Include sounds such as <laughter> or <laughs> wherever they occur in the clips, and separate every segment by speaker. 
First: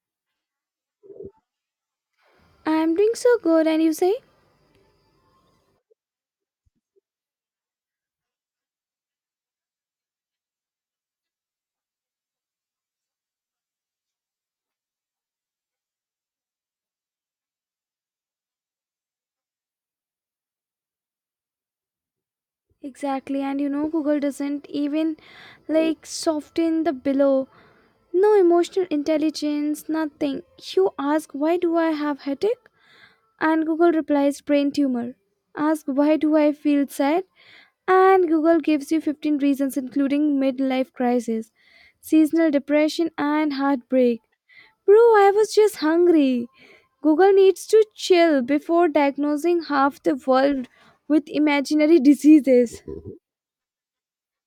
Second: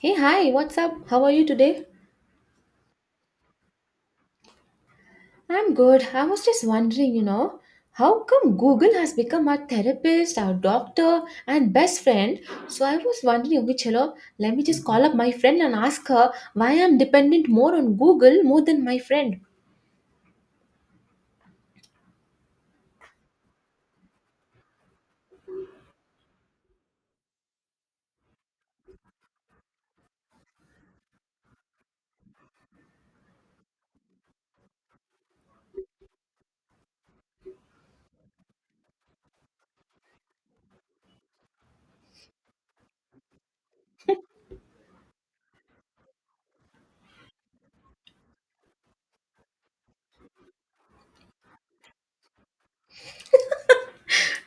Speaker 1: Hey, hi, what's up? How are you today?
Speaker 2: I'm doing so good, and you say?
Speaker 1: I'm good. I was just wondering, how come Google has become our therapist, our doctor, and best friend? So I was wondering, okay, chalo, let me just call up my friend and ask her why I'm dependent more on Google more than my friend.
Speaker 2: Exactly, and you know, Google doesn't even like soften the below. No emotional intelligence, nothing. You ask, why do I have headache? And Google replies, brain tumor. Ask, why do I feel sad? And Google gives you 15 reasons, including midlife crisis, seasonal depression, and heartbreak. Bro, I was just hungry. Google needs to chill before diagnosing half the world with imaginary diseases.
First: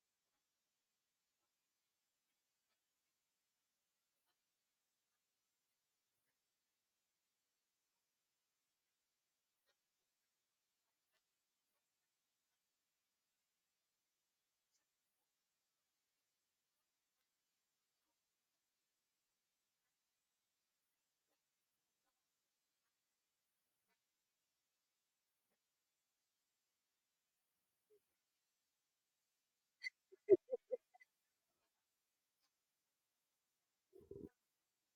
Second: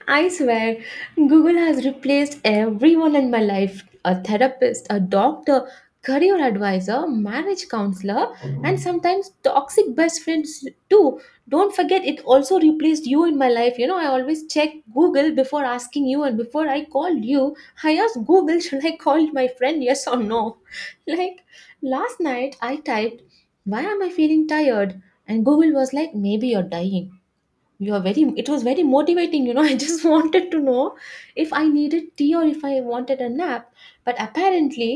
Speaker 1: I swear, Google has replaced everyone in my life, a therapist, a doctor, career advisor, marriage counselor, and sometimes toxic best friends too. Don't forget, it also replaced you in my life. You know, I always check Google before asking you, and before I called you, I asked Google, <laughs> should I call my friend, yes or no? <laughs> Like last night, I typed, why am I feeling tired? And Google was like, maybe you're dying. You are very It was very motivating, <laughs> I just wanted to know if I needed tea or if I wanted a nap. But apparently,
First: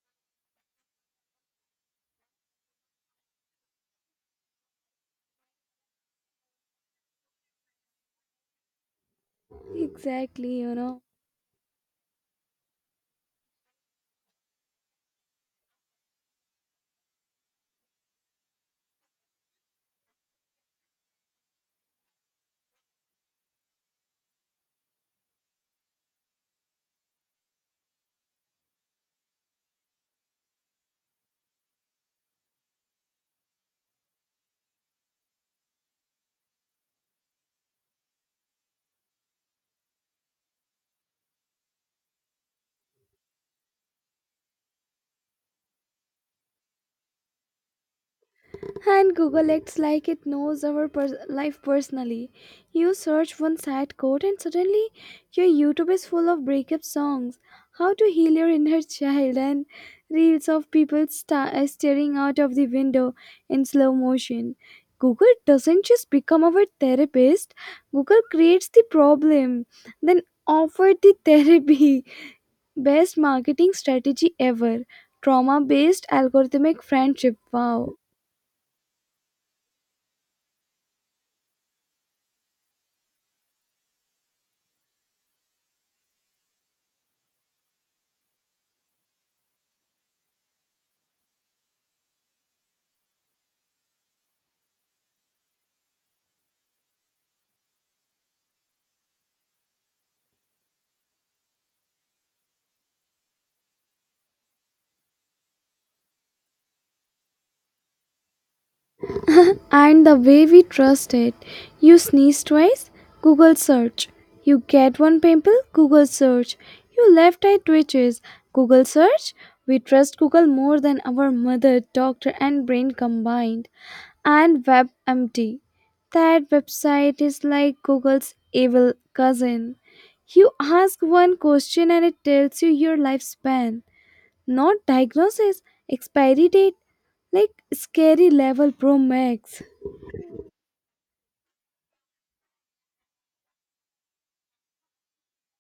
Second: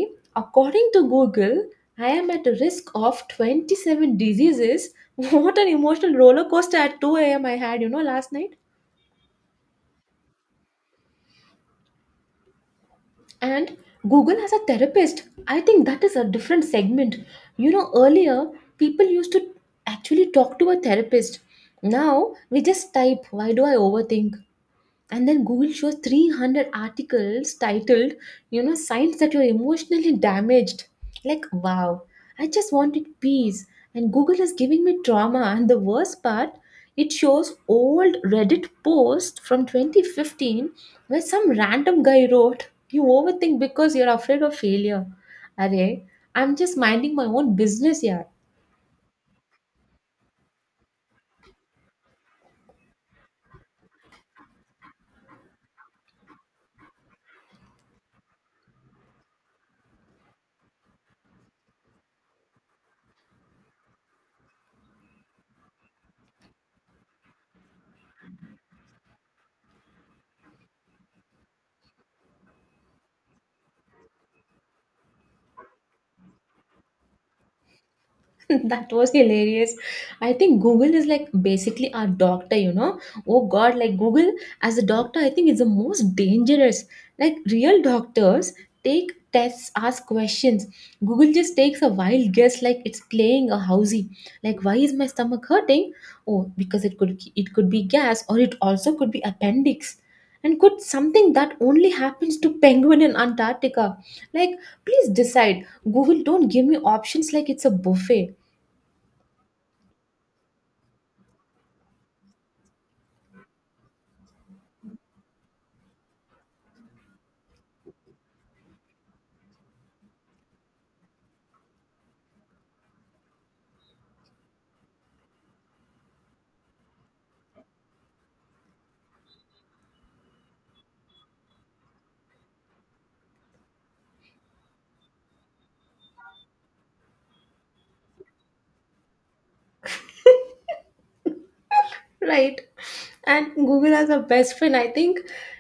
Speaker 1: according to Google, I am at a risk of 27 diseases. <laughs> What an emotional roller coaster at 2 a.m. I had, last night.
Speaker 2: Exactly, you know.
Speaker 1: And Google has a therapist, I think that is a different segment. Earlier people used to actually talk to a therapist. Now we just type, why do I overthink? And then Google shows 300 articles titled, signs that you're emotionally damaged. Like, wow, I just wanted peace, and Google is giving me trauma. And the worst part, it shows old Reddit post from 2015 where some random guy wrote, you overthink because you're afraid of failure. Array, I'm just minding my own business, yeah.
Speaker 2: And Google acts like it knows our life personally. You search one sad quote, and suddenly your YouTube is full of breakup songs, how to heal your inner <laughs> child, and reels of people staring out of the window in slow motion. Google doesn't just become our therapist, Google creates the problem, then offers the therapy. <laughs> Best marketing strategy ever. Trauma based algorithmic friendship. Wow.
Speaker 1: <laughs> That was hilarious. I think Google is like basically our doctor. Oh God, like Google as a doctor, I think is the most dangerous. Like real doctors take tests, ask questions. Google just takes a wild guess, like it's playing a housey. Like why is my stomach hurting? Oh, because it could be gas, or it also could be appendix. And could something that only happens to penguin in Antarctica? Like, please decide. Google, don't give me options like it's a buffet.
Speaker 2: And the way we trust it, you sneeze twice, Google search. You get one pimple, Google search. Your left eye twitches, Google search. We trust Google more than our mother, doctor, and brain combined. And WebMD. That website is like Google's evil cousin. You ask one question and it tells you your lifespan, not diagnosis, expiry date, like scary level Pro Max.
Speaker 1: Right. And Google has a best friend. I think,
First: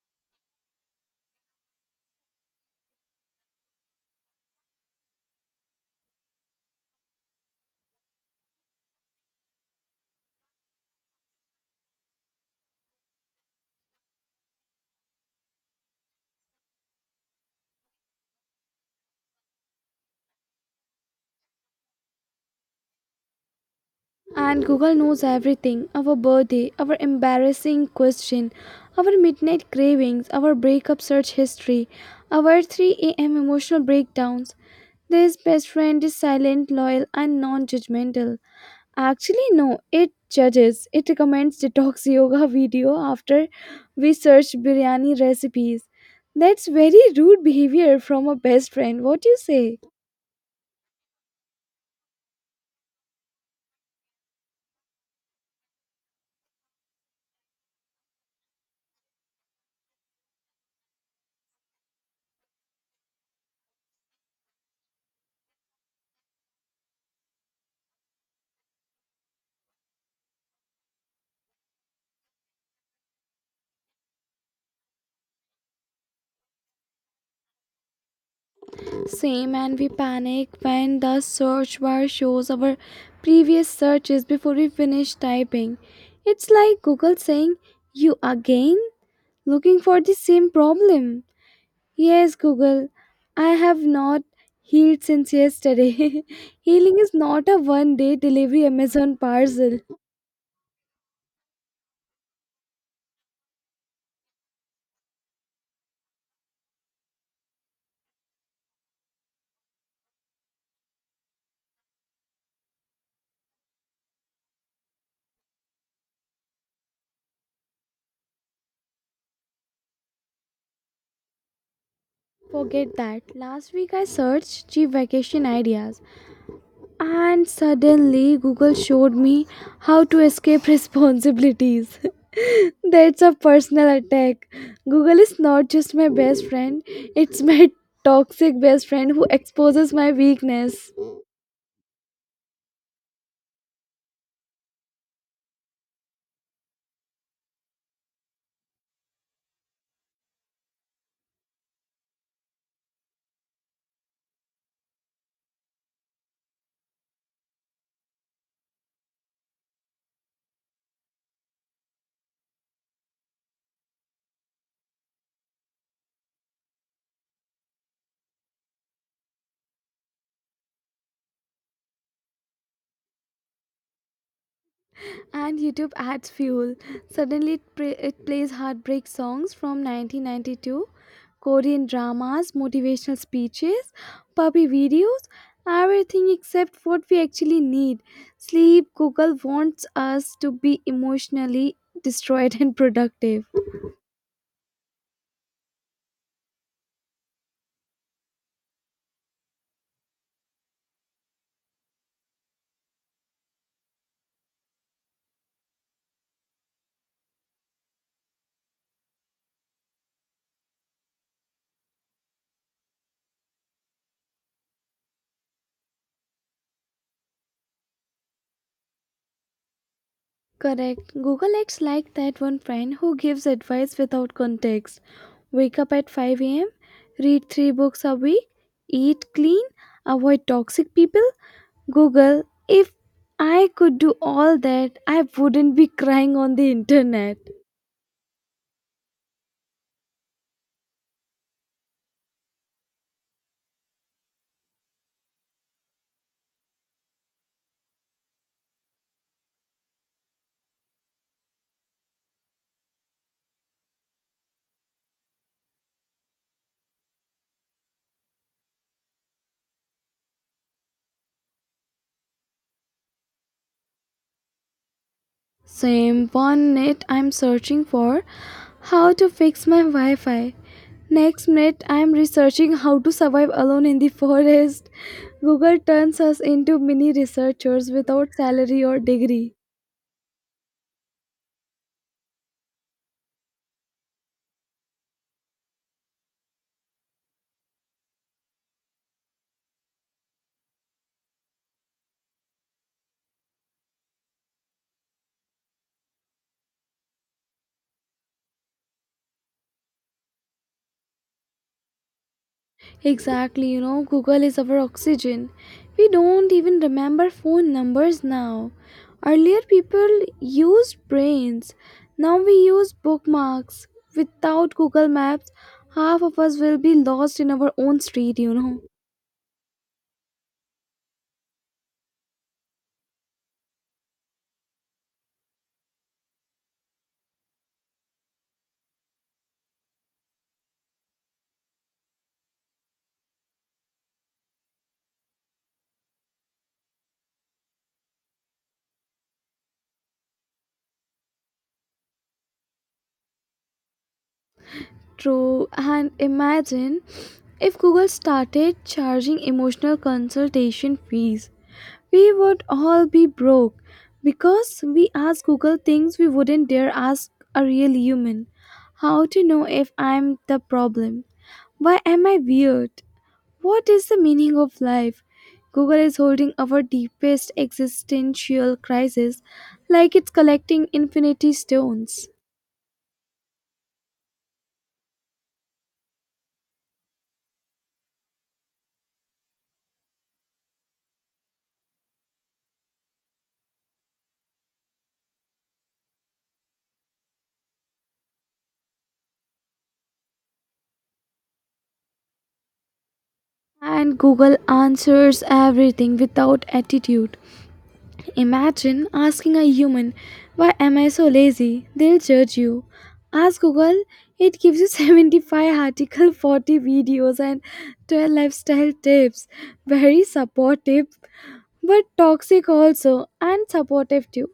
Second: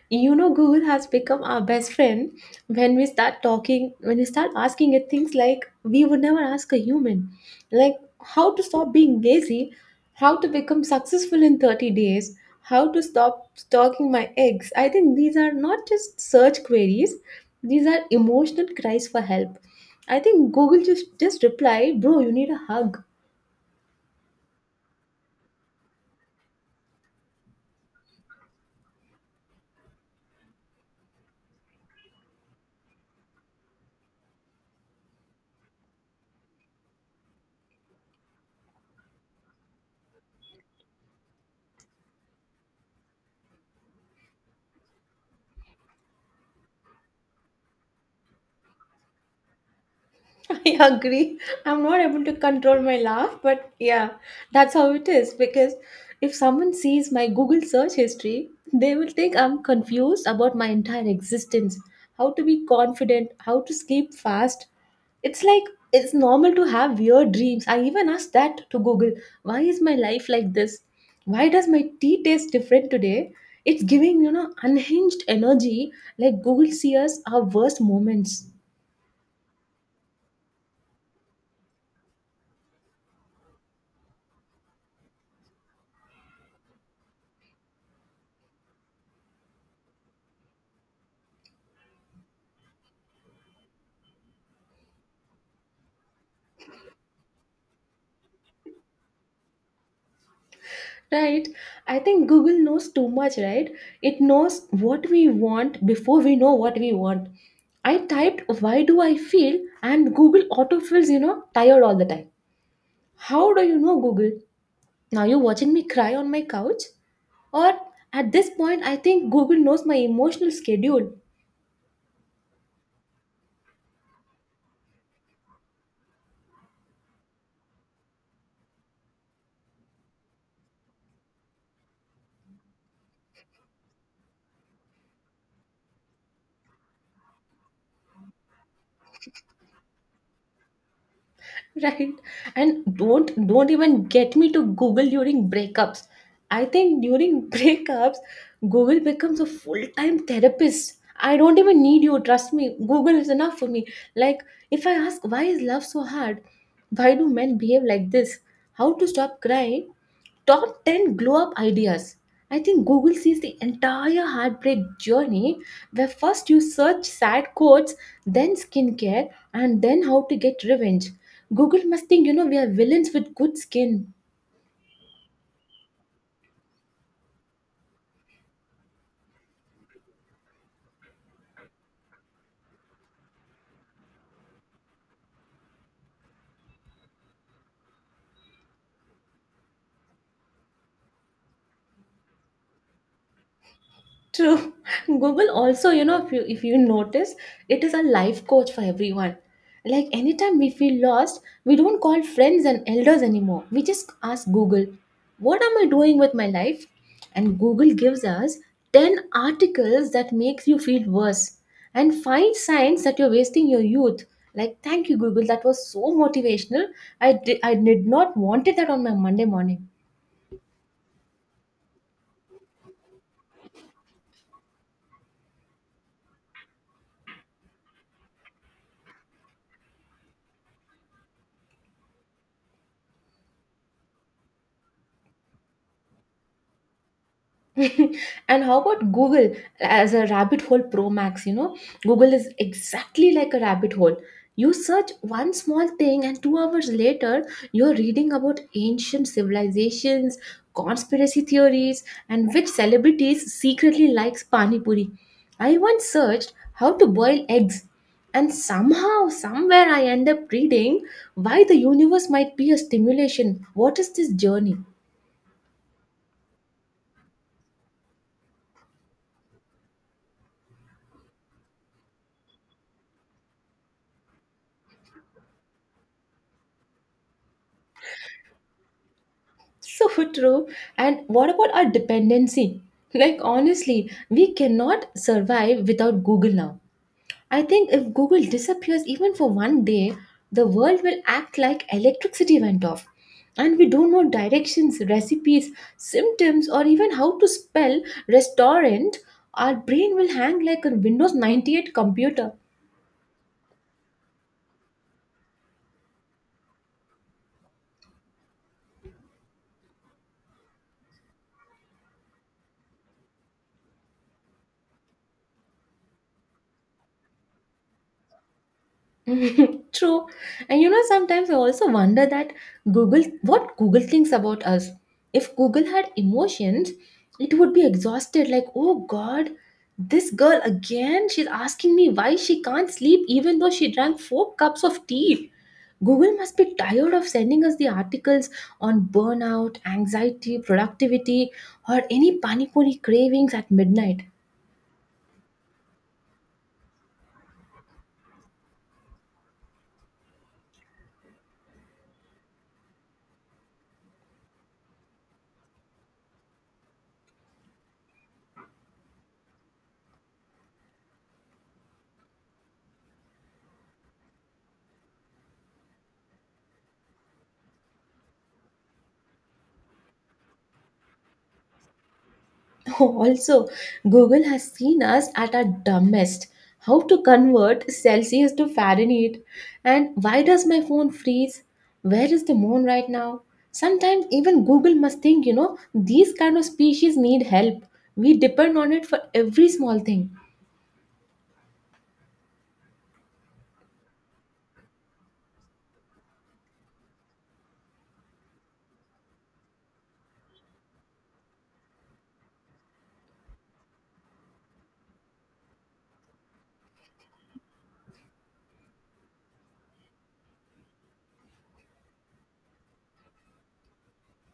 Speaker 1: you know, Google has become our best friend when we start talking, when we start asking it things like we would never ask a human. Like how to stop being lazy, how to become successful in 30 days, how to stop stalking my eggs. I think these are not just search queries, these are emotional cries for help. I think Google just replied, bro, you need a hug.
Speaker 2: And Google knows everything, our birthday, our embarrassing question, our midnight cravings, our breakup search history, our 3 a.m. emotional breakdowns. This best friend is silent, loyal, and non judgmental. Actually, no, it judges. It recommends detox <laughs> yoga video after we search biryani recipes. That's very rude behavior from a best friend. What do you say?
Speaker 1: <laughs> I agree. I'm not able to control my laugh, but yeah, that's how it is. Because if someone sees my Google search history, they will think I'm confused about my entire existence, how to be confident, how to sleep fast. It's like it's normal to have weird dreams. I even asked that to Google, why is my life like this? Why does my tea taste different today? It's giving, you know, unhinged energy like Google sees our worst moments.
Speaker 2: Same, and we panic when the search bar shows our previous searches before we finish typing. It's like Google saying, "You again? Looking for the same problem." Yes, Google, I have not healed since yesterday. <laughs> Healing is not a 1 day delivery Amazon parcel.
Speaker 1: Right. I think Google knows too much, right? It knows what we want before we know what we want. I typed, why do I feel? And Google autofills, tired all the time. How do you know, Google? Now you're watching me cry on my couch? Or at this point, I think Google knows my emotional schedule.
Speaker 2: Forget that. Last week I searched cheap vacation ideas, and suddenly Google showed me how to escape responsibilities. <laughs> That's a personal attack. Google is not just my best friend, it's my toxic best friend who exposes my weakness.
Speaker 1: <laughs> right. And don't even get me to Google during breakups. I think during <laughs> breakups Google becomes a full-time therapist. I don't even need you, trust me, Google is enough for me. Like if I ask, why is love so hard, why do men behave like this, how to stop crying, top 10 glow up ideas. I think Google sees the entire heartbreak journey where first you search sad quotes, then skincare, and then how to get revenge. Google must think, you know, we are villains with good skin.
Speaker 2: And YouTube adds fuel. Suddenly, it plays heartbreak songs from 1992, Korean dramas, motivational speeches, puppy videos, everything except what we actually need. Sleep. Google wants us to be emotionally destroyed and productive.
Speaker 1: True. <laughs> Google also, you know, if you notice, it is a life coach for everyone. Like anytime we feel lost, we don't call friends and elders anymore. We just ask Google, what am I doing with my life? And Google gives us 10 articles that makes you feel worse and find signs that you're wasting your youth. Like, thank you, Google. That was so motivational. I did not wanted that on my Monday morning.
Speaker 2: Correct. Google acts like that one friend who gives advice without context. Wake up at 5 a.m., read three books a week, eat clean, avoid toxic people. Google, if I could do all that, I wouldn't be crying on the internet.
Speaker 1: <laughs> And how about Google as a rabbit hole pro max? You know, Google is exactly like a rabbit hole. You search one small thing, and 2 hours later, you're reading about ancient civilizations, conspiracy theories, and which celebrities secretly likes pani puri. I once searched how to boil eggs, and somehow, somewhere, I end up reading why the universe might be a stimulation. What is this journey?
Speaker 2: Same, 1 minute I'm searching for how to fix my Wi Fi. Next minute I'm researching how to survive alone in the <laughs> forest. Google turns us into mini researchers without salary or degree.
Speaker 1: So true. And what about our dependency? Like, honestly, we cannot survive without Google now. I think if Google disappears even for one day, the world will act like electricity went off. And we don't know directions, recipes, symptoms, or even how to spell restaurant. Our brain will hang like a Windows 98 computer.
Speaker 2: Exactly, you know, Google is our oxygen. We don't even remember phone numbers now. Earlier, people used brains. Now we use bookmarks. Without Google Maps, half of us will be lost in our own street, you know.
Speaker 1: <laughs> True. And you know, sometimes I also wonder that Google, what Google thinks about us. If Google had emotions, it would be exhausted like, oh God, this girl again, she's asking me why she can't sleep even though she drank four cups of tea. Google must be tired of sending us the articles on burnout, anxiety, productivity, or any panipuri cravings at midnight.
Speaker 2: True, and imagine if Google started charging emotional consultation fees. We would all be broke because we ask Google things we wouldn't dare ask a real human. How to know if I'm the problem? Why am I weird? What is the meaning of life? Google is holding our deepest existential crisis like it's collecting infinity stones.
Speaker 1: Also, Google has seen us at our dumbest. How to convert Celsius to Fahrenheit? And why does my phone freeze? Where is the moon right now? Sometimes even Google must think, you know, these kind of species need help. We depend on it for every small thing.
Speaker 2: And Google answers everything without attitude. Imagine asking a human, why am I so lazy? They'll judge you. Ask Google, it gives you <laughs> 75 articles, 40 videos, and 12 lifestyle tips. Very supportive, but toxic also, and supportive too.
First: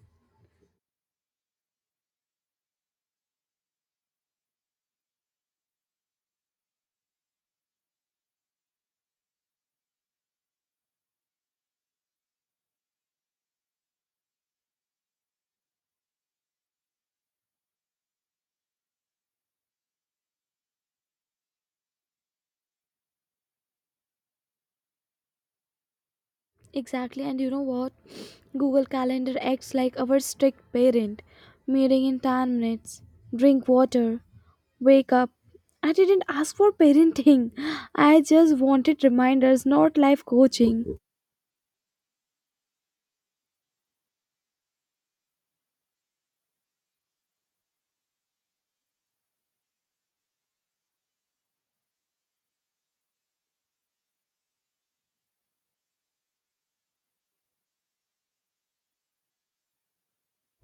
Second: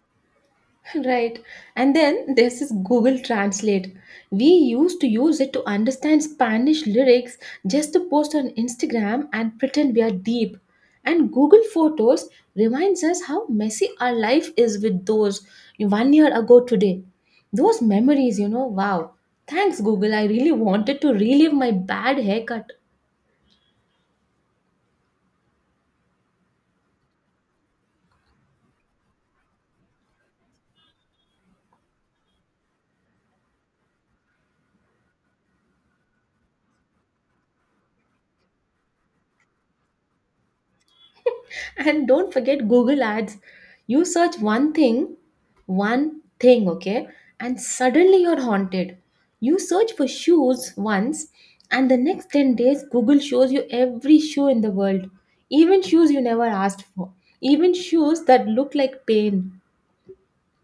Speaker 1: Right. And then there's this Google Translate. We used to use it to understand Spanish lyrics just to post on Instagram and pretend we are deep. And Google Photos reminds us how messy our life is with those one year ago today. Those memories, you know, wow. Thanks, Google. I really wanted to relive my bad haircut.
Speaker 2: Exactly, and you know what? Google Calendar acts like our strict parent. Meeting in 10 minutes. Drink water. Wake up. I didn't ask for parenting. <laughs> I just wanted reminders, not life coaching.
Speaker 1: And don't forget Google Ads. You search one thing, okay, and suddenly you're haunted. You search for shoes once, and the next 10 days Google shows you every shoe in the world, even shoes you never asked for, even shoes that look like pain.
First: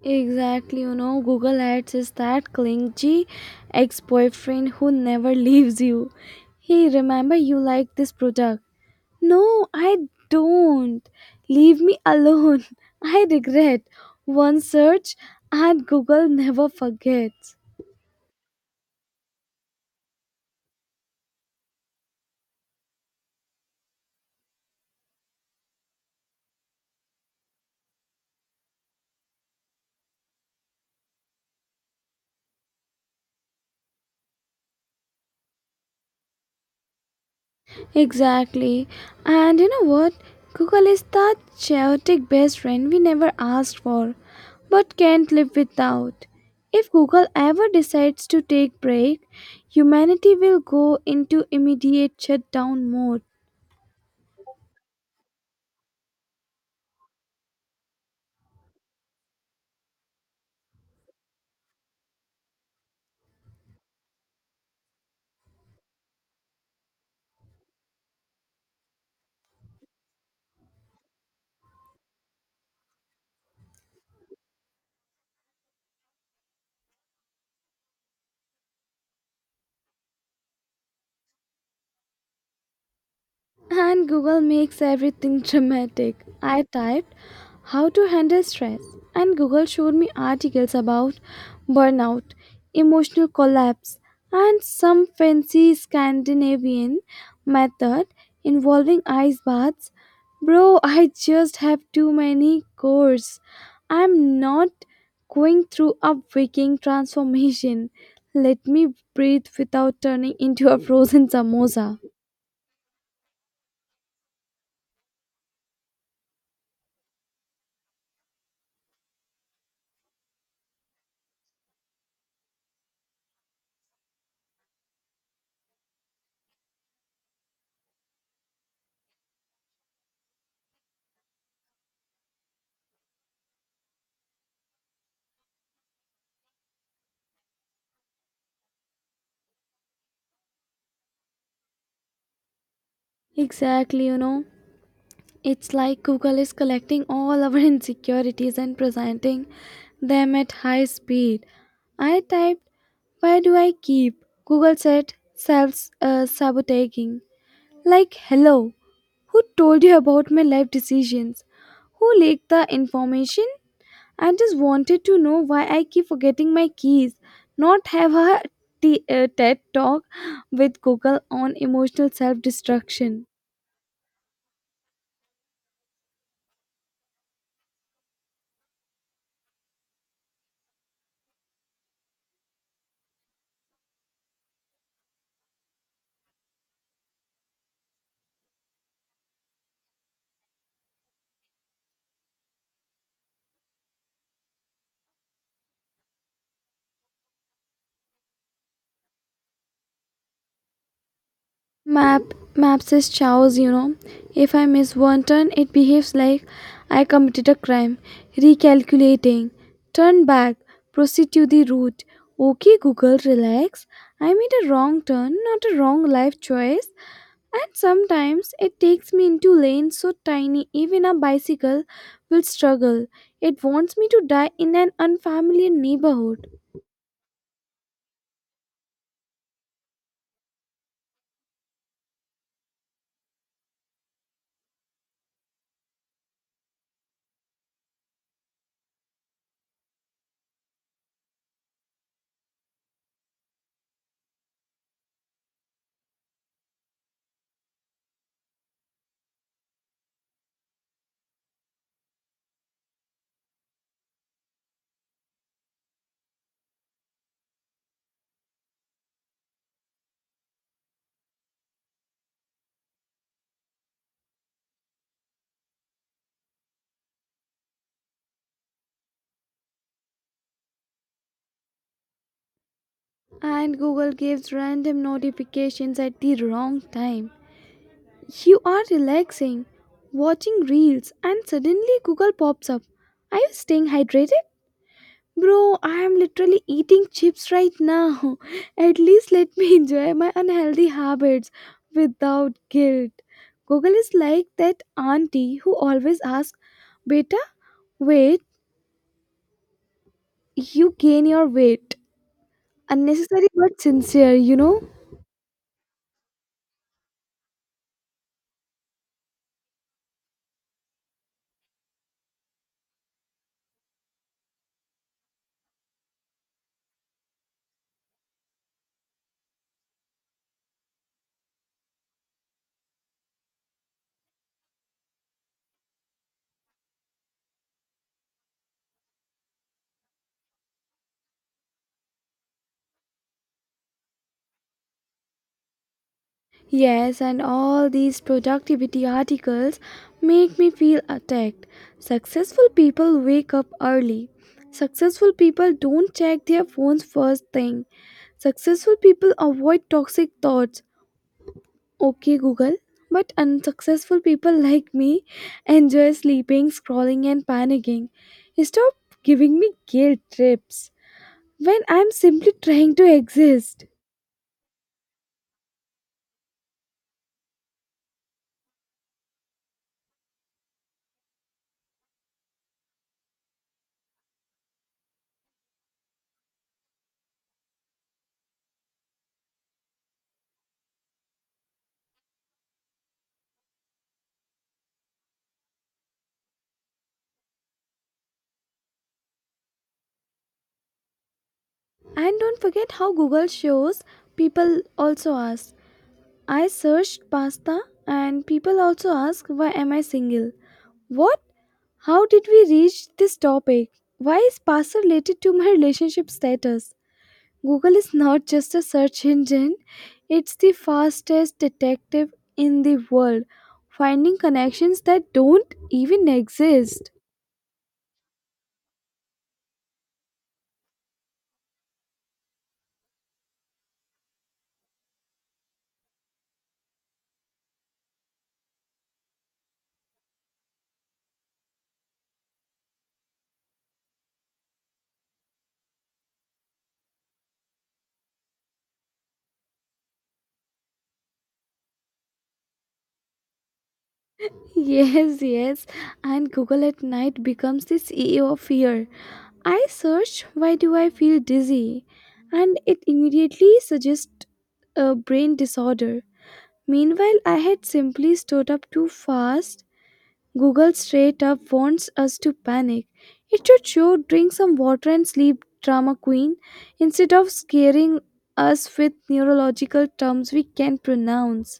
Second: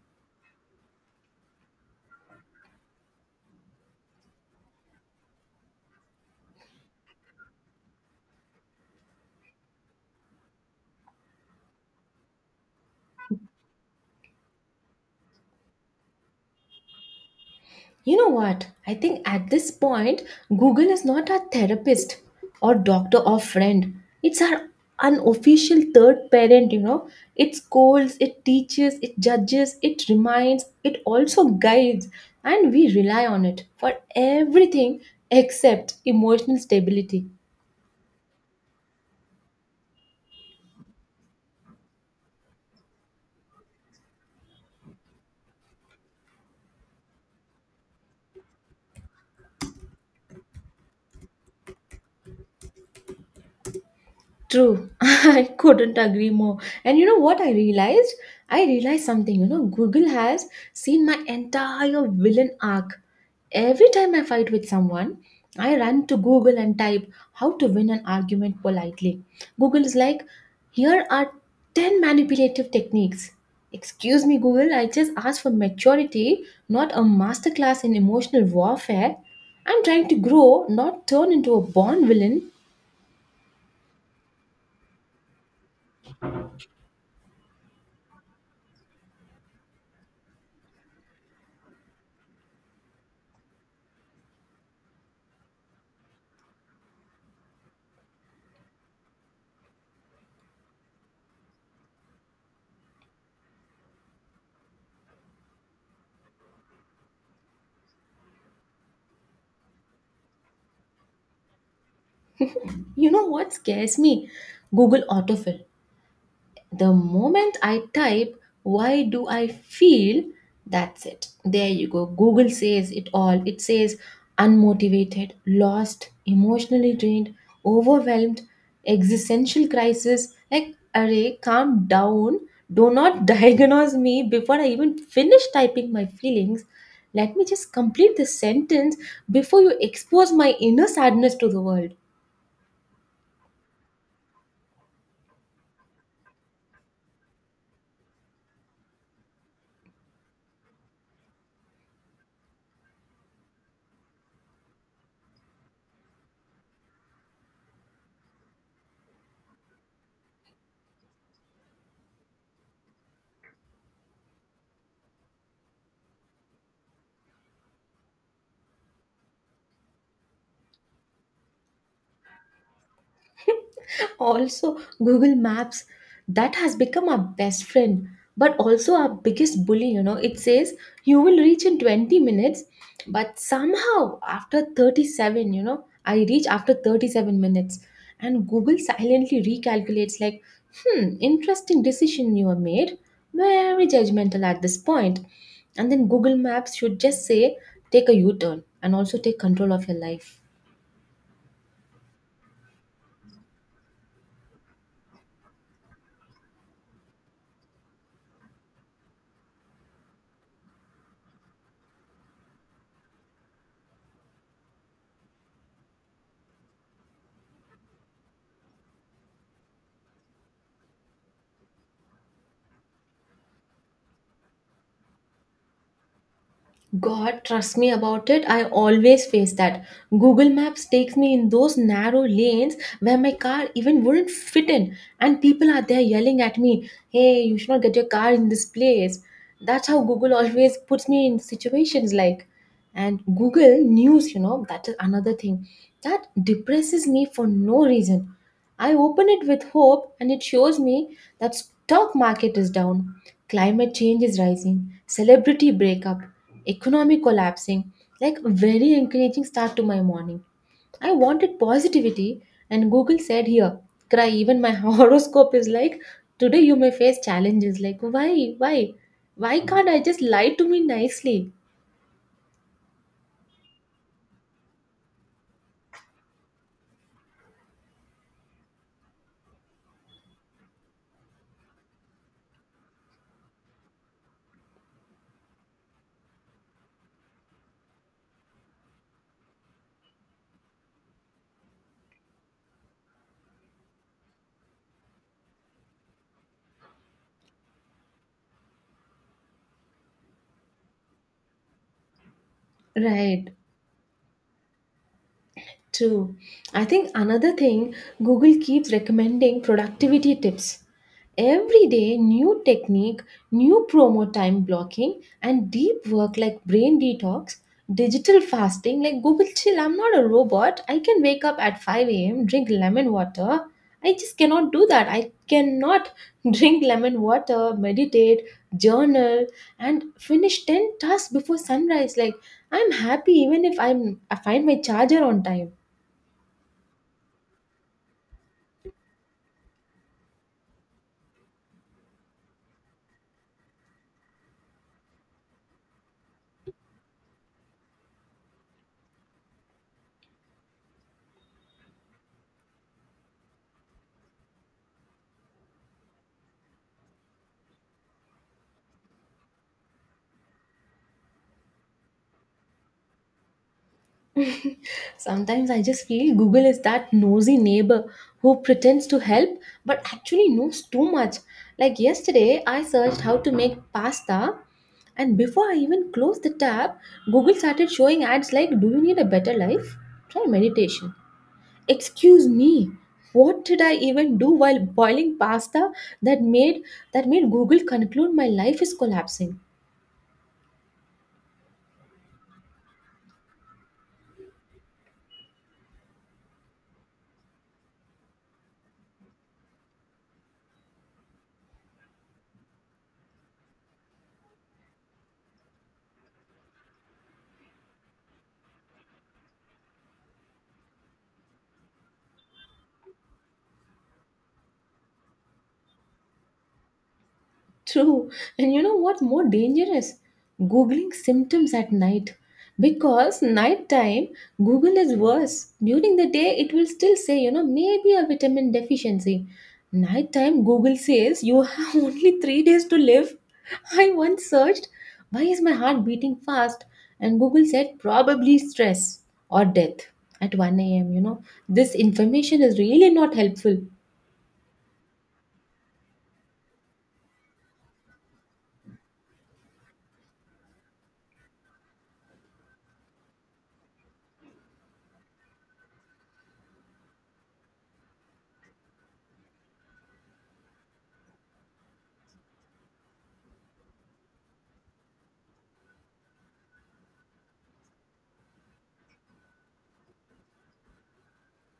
Speaker 2: Exactly, you know, Google Ads is that clingy ex boyfriend who never leaves you. Hey, remember you like this product. No, I don't. Leave me alone. <laughs> I regret. One search and Google never forgets.
Speaker 1: You know what? I think at this point, Google is not our therapist or doctor or friend. It's our unofficial third parent, you know. It scolds, it teaches, it judges, it reminds, it also guides. And we rely on it for everything except emotional stability.
Speaker 2: Exactly. And you know what? Google is that chaotic best friend we never asked for, but can't live without. If Google ever decides to take break, humanity will go into immediate shutdown mode.
Speaker 1: True. <laughs> I couldn't agree more. And you know what I realized? I realized something. You know, Google has seen my entire villain arc. Every time I fight with someone, I run to Google and type, how to win an argument politely. Google is like, here are 10 manipulative techniques. Excuse me, Google, I just asked for maturity, not a masterclass in emotional warfare. I'm trying to grow, not turn into a born villain.
Speaker 2: And Google makes everything dramatic. I typed how to handle stress, and Google showed me articles about burnout, emotional collapse, and some fancy Scandinavian method involving ice baths. Bro, I just have too many cores. I'm not going through a waking transformation. Let me breathe without turning into a frozen samosa.
Speaker 1: You know what scares me? Google autofill. The moment I type, why do I feel? That's it. There you go. Google says it all. It says unmotivated, lost, emotionally drained, overwhelmed, existential crisis. Like, array, calm down. Do not <laughs> diagnose me before I even finish typing my feelings. Let me just complete this sentence before you expose my inner sadness to the world.
Speaker 2: Exactly, you know. It's like Google is collecting all our <laughs> insecurities and presenting them at high speed. I typed, why do I keep? Google said, Self sabotaging. Like, hello, who told you about my life decisions? Who leaked the information? I just wanted to know why I keep forgetting my keys. Not have a TED talk with Google on emotional self destruction.
Speaker 1: <laughs> Also, Google Maps, that has become our best friend but also our biggest bully. You know, it says you will reach in 20 minutes, but somehow after 37, you know, I reach after 37 minutes. And Google silently recalculates like, hmm, interesting decision you have made. Very judgmental at this point. And then Google Maps should just say, take a u-turn and also take control of your life.
Speaker 2: Map maps is chaos, you know. If I miss one turn, it behaves like I committed a crime. Recalculating. Turn back. Proceed to the route. Okay, Google, relax. I made a wrong turn, not a wrong life choice. And sometimes it takes me into lanes so tiny even a bicycle will struggle. It wants me to die in an unfamiliar neighborhood.
Speaker 1: God, trust me about it. I always face that. Google Maps takes me in those narrow lanes where my car even wouldn't fit in, and people are there yelling at me, hey, you should not get your car in this place. That's how Google always puts me in situations like. And Google News, you know, that is another thing that depresses me for no reason. I open it with hope and it shows me that stock market is down, climate change is rising, celebrity breakup, economy collapsing, like very encouraging start to my morning. I wanted positivity, and Google said, here, cry. Even my <laughs> horoscope is like, today you may face challenges. Like, why? Why? Why can't I just lie to me nicely?
Speaker 2: And Google gives random notifications at the wrong time. You are relaxing, watching reels, and suddenly Google pops up. Are you staying hydrated? Bro, I am literally eating chips right now. <laughs> At least let me enjoy my unhealthy habits without guilt. Google is like that auntie who always asks, beta, wait, you gain your weight. Unnecessary
Speaker 1: Right.
Speaker 2: but sincere, you know?
Speaker 1: True. I think another thing, Google keeps recommending productivity tips. Every day, new technique, new promo time blocking, and deep work like brain detox, digital fasting like Google chill. I'm not a robot. I can wake up at 5 a.m., drink lemon water. I just cannot do that. I cannot <laughs> drink lemon water, meditate, journal, and finish 10 tasks before sunrise. Like, I'm happy even if I find my charger on time.
Speaker 2: Yes, and all these productivity articles make me feel attacked. Successful people wake up early. Successful people don't check their phones first thing. Successful people avoid toxic thoughts. Okay, Google. But unsuccessful people like me enjoy sleeping, scrolling, and panicking. Stop giving me guilt trips when I'm simply trying to exist.
Speaker 1: <laughs> Sometimes I just feel Google is that nosy neighbor who pretends to help but actually knows too much. Like yesterday, I searched how to make pasta, and before I even closed the tab, Google started showing ads like, "Do you need a better life? Try meditation." Excuse me. What did I even do while boiling pasta that made that made Google conclude my life is collapsing?
Speaker 2: And don't forget how Google shows people also ask. I searched pasta, and people also ask, why am I single? What? How did we reach this topic? Why is pasta related to my <laughs> relationship status? Google is not just a search engine, it's the fastest detective in the world, finding connections that don't even exist.
Speaker 1: True. And you know what more dangerous? Googling symptoms at night. Because nighttime, Google is worse. During the day, it will still say, you know, maybe a vitamin deficiency. Nighttime, Google says you have <laughs> only 3 days to live. I once searched, why is my heart beating fast? And Google said, probably stress or death at 1 a.m. You know, this information is really not helpful.
Speaker 2: Yes, yes. And Google at night becomes the CEO of fear. I search why do I feel dizzy and it immediately suggests a brain disorder. Meanwhile, I had simply stood up too fast. Google straight up wants us to panic. It should show drink some water and sleep, drama queen, instead of scaring us with neurological terms we can't pronounce.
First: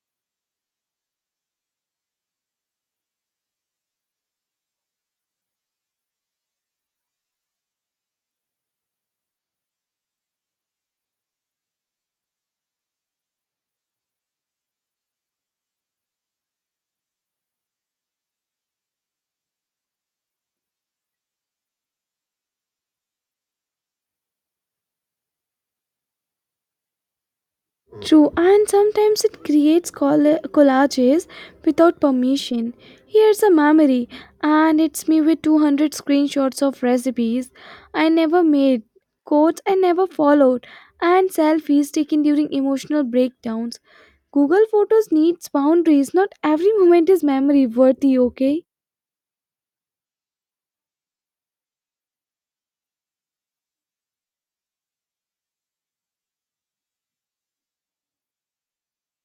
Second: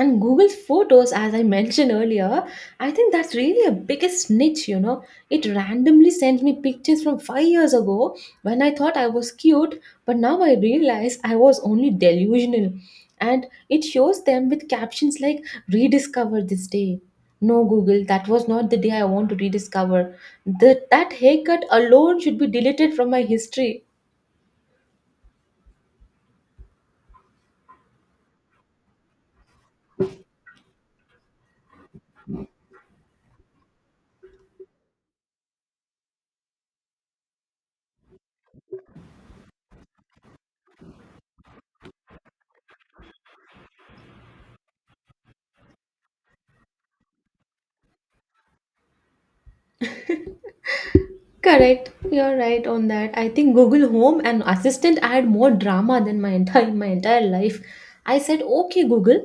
Speaker 1: And Google Photos, as I mentioned earlier, I think that's really a biggest niche, you know. It randomly sends me pictures from 5 years ago when I thought I was cute, but now I realize I was only delusional. And it shows them with captions like, "Rediscover this day." No, Google, that was not the day I want to rediscover. That haircut alone should be deleted from my history.
Speaker 2: True, and sometimes it creates collages without permission. Here's a memory, and it's me with 200 screenshots of recipes I never made, quotes I never followed, and selfies taken during emotional breakdowns. Google Photos needs boundaries. Not every moment is memory worthy, okay?
Speaker 1: Correct. You're right on that. I think Google Home and Assistant add more drama than my entire life. I said, "Okay, Google,"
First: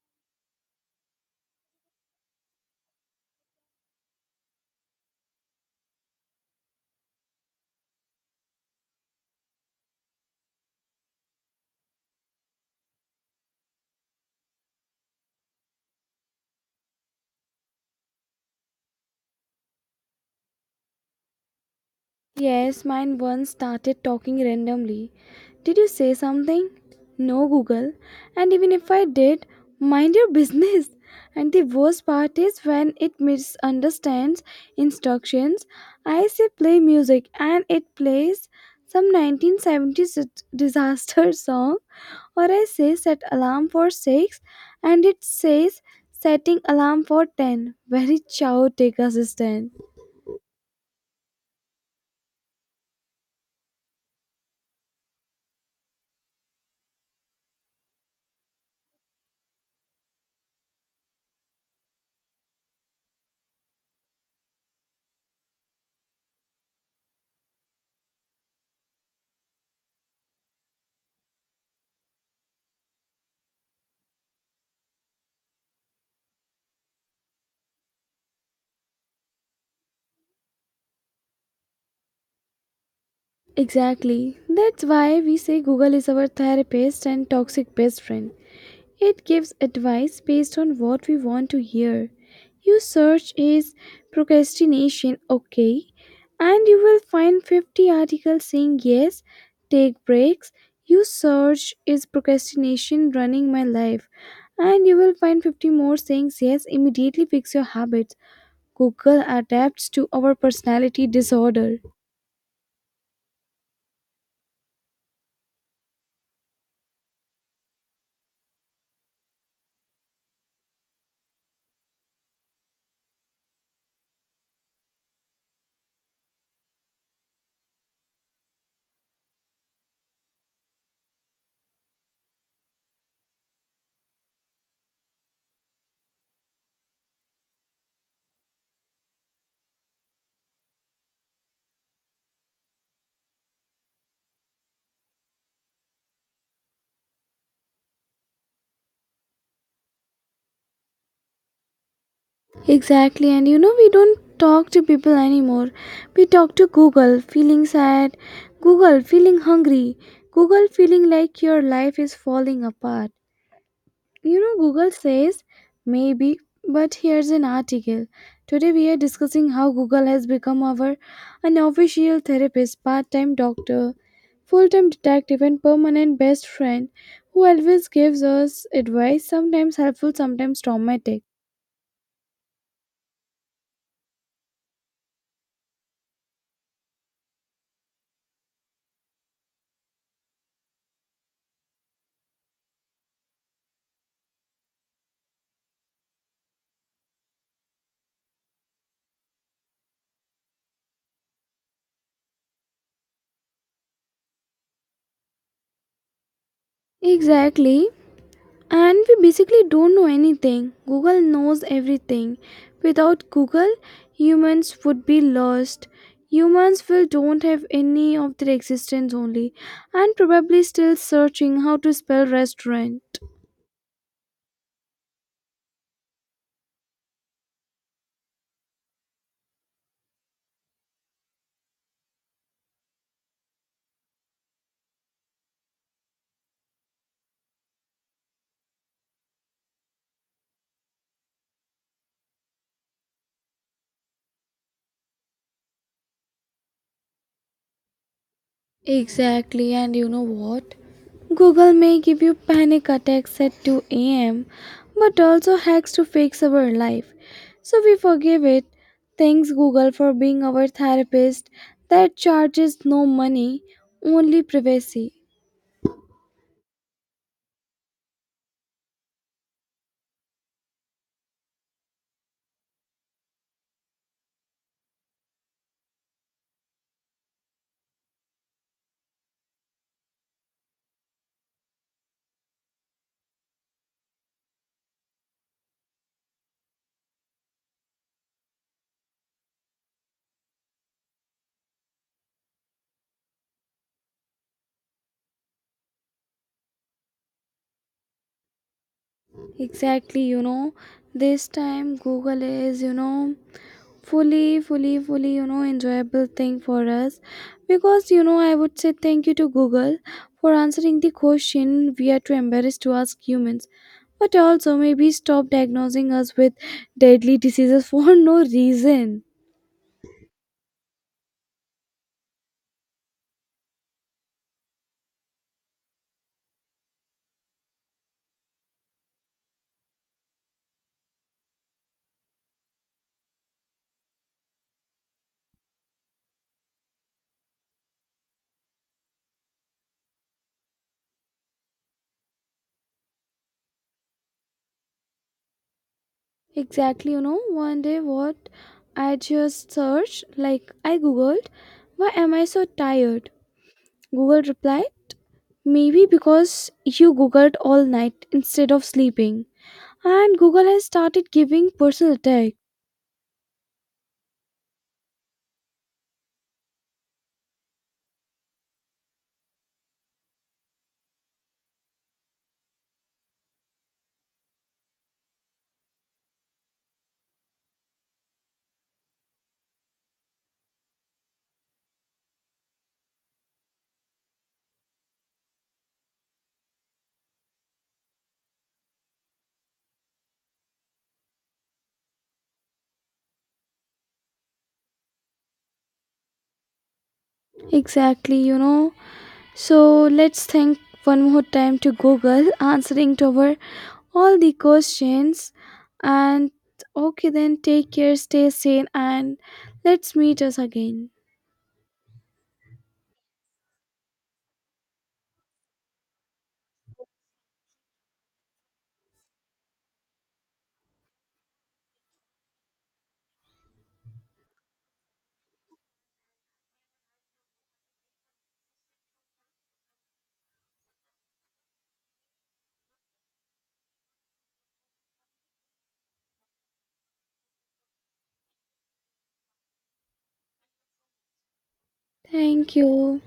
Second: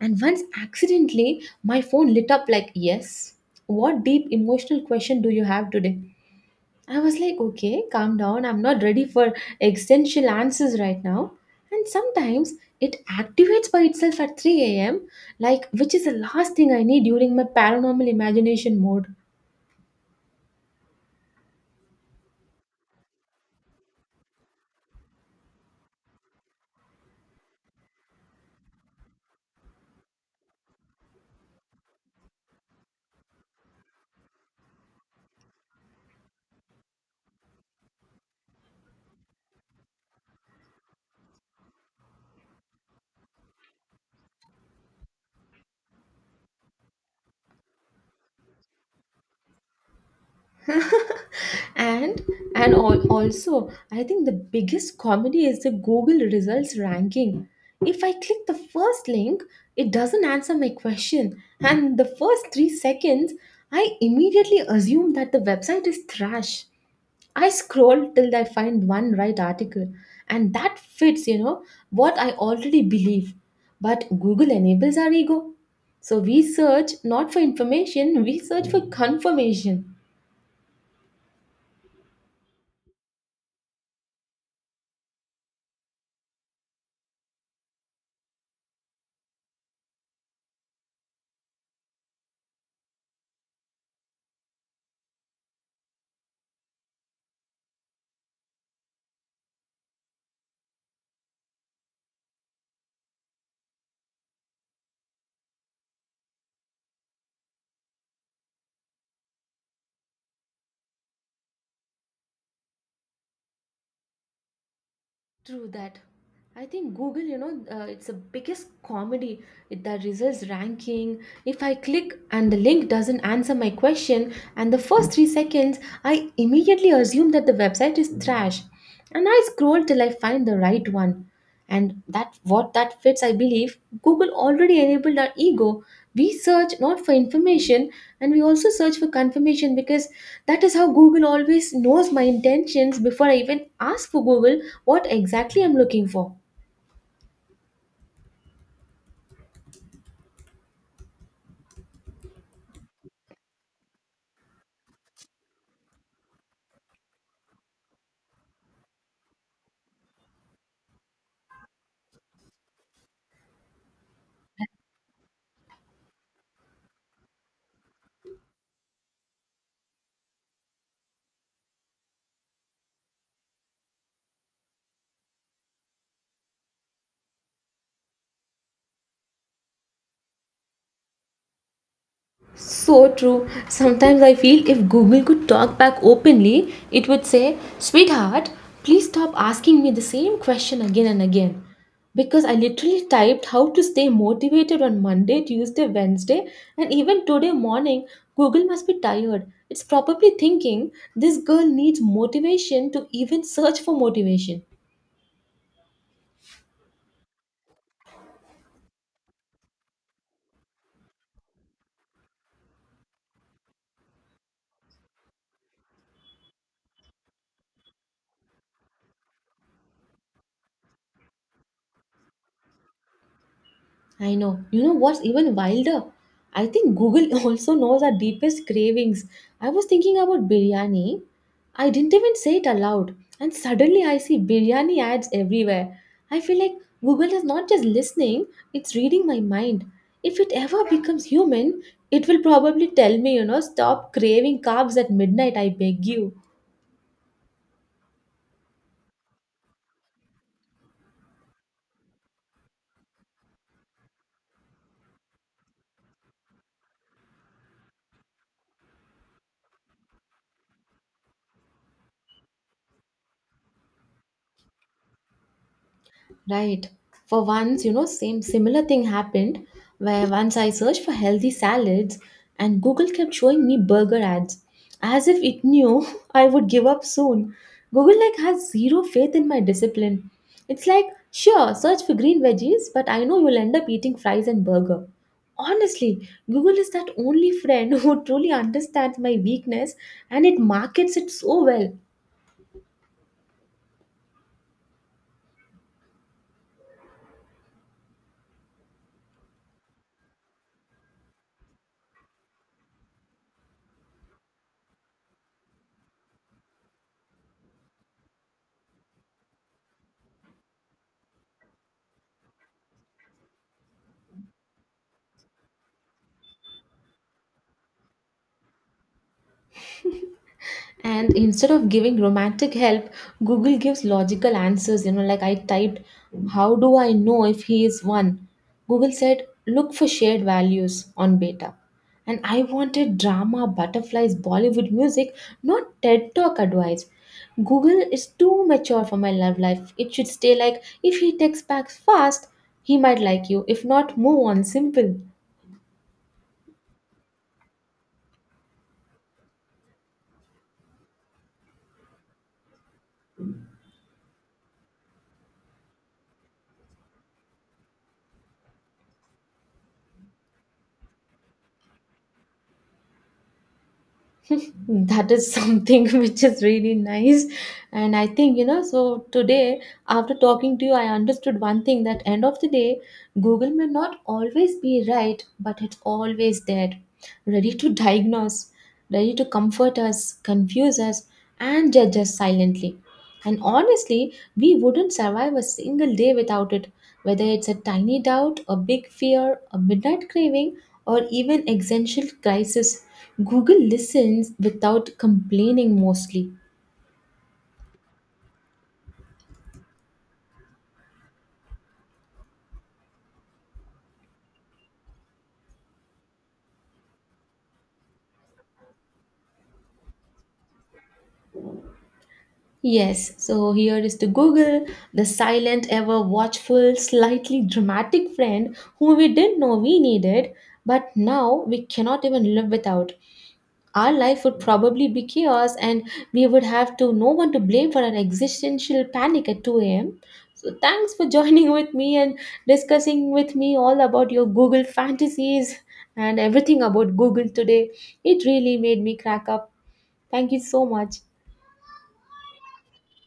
Speaker 1: and once accidentally, my phone lit up like, "Yes, what deep emotional question do you have today?" I was like, "Okay, calm down. I'm not ready for existential answers right now." And sometimes it activates by itself at 3 a.m., like, which is the last thing I need during my paranormal imagination mode.
Speaker 2: Yes, mine once started talking randomly. Did you say something? No, Google. And even if I did, mind your business. And the worst part is when it misunderstands instructions. I say play music and it plays some 1970s disaster <laughs> song, or I say set alarm for 6 and it says setting alarm for 10. Very chaotic assistant.
Speaker 1: <laughs> and and also I think the biggest comedy is the Google results ranking. If I click the first link, it doesn't answer my question, and the first 3 seconds I immediately assume that the website is trash. I scroll till I find one right article, and that fits, you know, what I already believe. But Google enables our ego, so we search not for information, we search for confirmation.
Speaker 2: Exactly. That's why we say Google is our therapist and toxic best friend. It gives advice based on what we want to hear. You search is procrastination okay, and you will find 50 articles saying yes, take breaks. You search is procrastination running my life, and you will find 50 more saying yes, immediately fix your habits. Google adapts to our personality disorder.
Speaker 1: True that. I think Google, you know, it's the biggest comedy. It, the results ranking. If I click and the link doesn't answer my question, and the first 3 seconds, I immediately assume that the website is trash. And I scroll till I find the right one, and that what that fits I believe. Google already enabled our ego. We search not for information, and we also search for confirmation, because that is how Google always knows my intentions before I even ask for Google what exactly I'm looking for.
Speaker 2: Exactly, and you know, we don't talk to people anymore. We talk to Google. Feeling sad, Google. Feeling hungry, Google. Feeling like your life is falling apart. You know, Google says, maybe, but here's an article. Today, we are discussing how Google has become our unofficial therapist, part time doctor, full time detective, and permanent best friend who always gives us advice, sometimes helpful, sometimes traumatic.
Speaker 1: So true. Sometimes I feel if Google could talk back openly, it would say, "Sweetheart, please stop asking me the same question again and again. Because I literally typed how to stay motivated on Monday, Tuesday, Wednesday, and even today morning." Google must be tired. It's probably thinking this girl needs motivation to even search for motivation.
Speaker 2: Exactly. And we basically don't know anything. Google knows everything. Without Google, humans would be lost. Humans will don't have any of their existence only, and probably still searching how to spell restaurant.
Speaker 1: I know. You know what's even wilder? I think Google <laughs> also knows our deepest cravings. I was thinking about biryani. I didn't even say it aloud. And suddenly I see biryani ads everywhere. I feel like Google is not just listening, it's reading my mind. If it ever becomes human, it will probably tell me, you know, stop craving carbs at midnight, I beg you.
Speaker 2: Exactly, and you know what? Google may give you panic attacks at 2 a.m., but also hacks to fix our life. So we forgive it. Thanks, Google, for being our therapist that charges no money, only privacy.
Speaker 1: Right. For once, you know, same similar thing happened where once I searched for healthy salads and Google kept showing me burger ads as if it knew <laughs> I would give up soon. Google like has zero faith in my discipline. It's like, sure, search for green veggies, but I know you'll end up eating fries and burger. Honestly, Google is that only friend <laughs> who truly understands my weakness, and it markets it so well.
Speaker 2: Exactly, you know, this time Google is, you know, fully enjoyable thing for us, because you know I would say thank you to Google for answering the question we are too embarrassed to ask humans, but also maybe stop diagnosing us with deadly diseases for <laughs> no reason.
Speaker 1: And instead of giving romantic help, Google gives logical answers, you know. Like I typed, how do I know if he is one? Google said, look for shared values on beta. And I wanted drama, butterflies, Bollywood music, not TED Talk advice. Google is too mature for my love life. It should stay like, if he texts back fast, he might like you. If not, move on. Simple.
Speaker 2: Exactly, you know, 1 day what I just searched, like I googled, why am I so tired? Google replied, maybe because you Googled all night instead of sleeping. And Google has started giving personal attack.
Speaker 1: That is something <laughs> which is really nice. And I think, you know, so today, after talking to you, I understood one thing, that end of the day, Google may not always be right, but it's always there, ready to <laughs> diagnose, ready to comfort us, confuse us, and judge us silently. And honestly, we wouldn't survive a single day without it. Whether it's a tiny doubt, a big fear, a midnight craving, or even existential crisis, Google listens without complaining, mostly.
Speaker 2: Exactly, you know. So let's thank one more time to Google <laughs> answering to our all the questions. And okay, then take care, stay sane, and let's meet us again.
Speaker 1: Yes, so here is the Google, the silent, ever watchful, slightly dramatic friend who we didn't know we needed, but now we cannot even live without. Our life would probably be chaos, and we would have to no one to blame for an existential panic at 2 a.m. So thanks for <laughs> joining with me and discussing with me all about your Google fantasies and everything about Google today. It really made me crack up. Thank you so much.
Speaker 2: Thank you.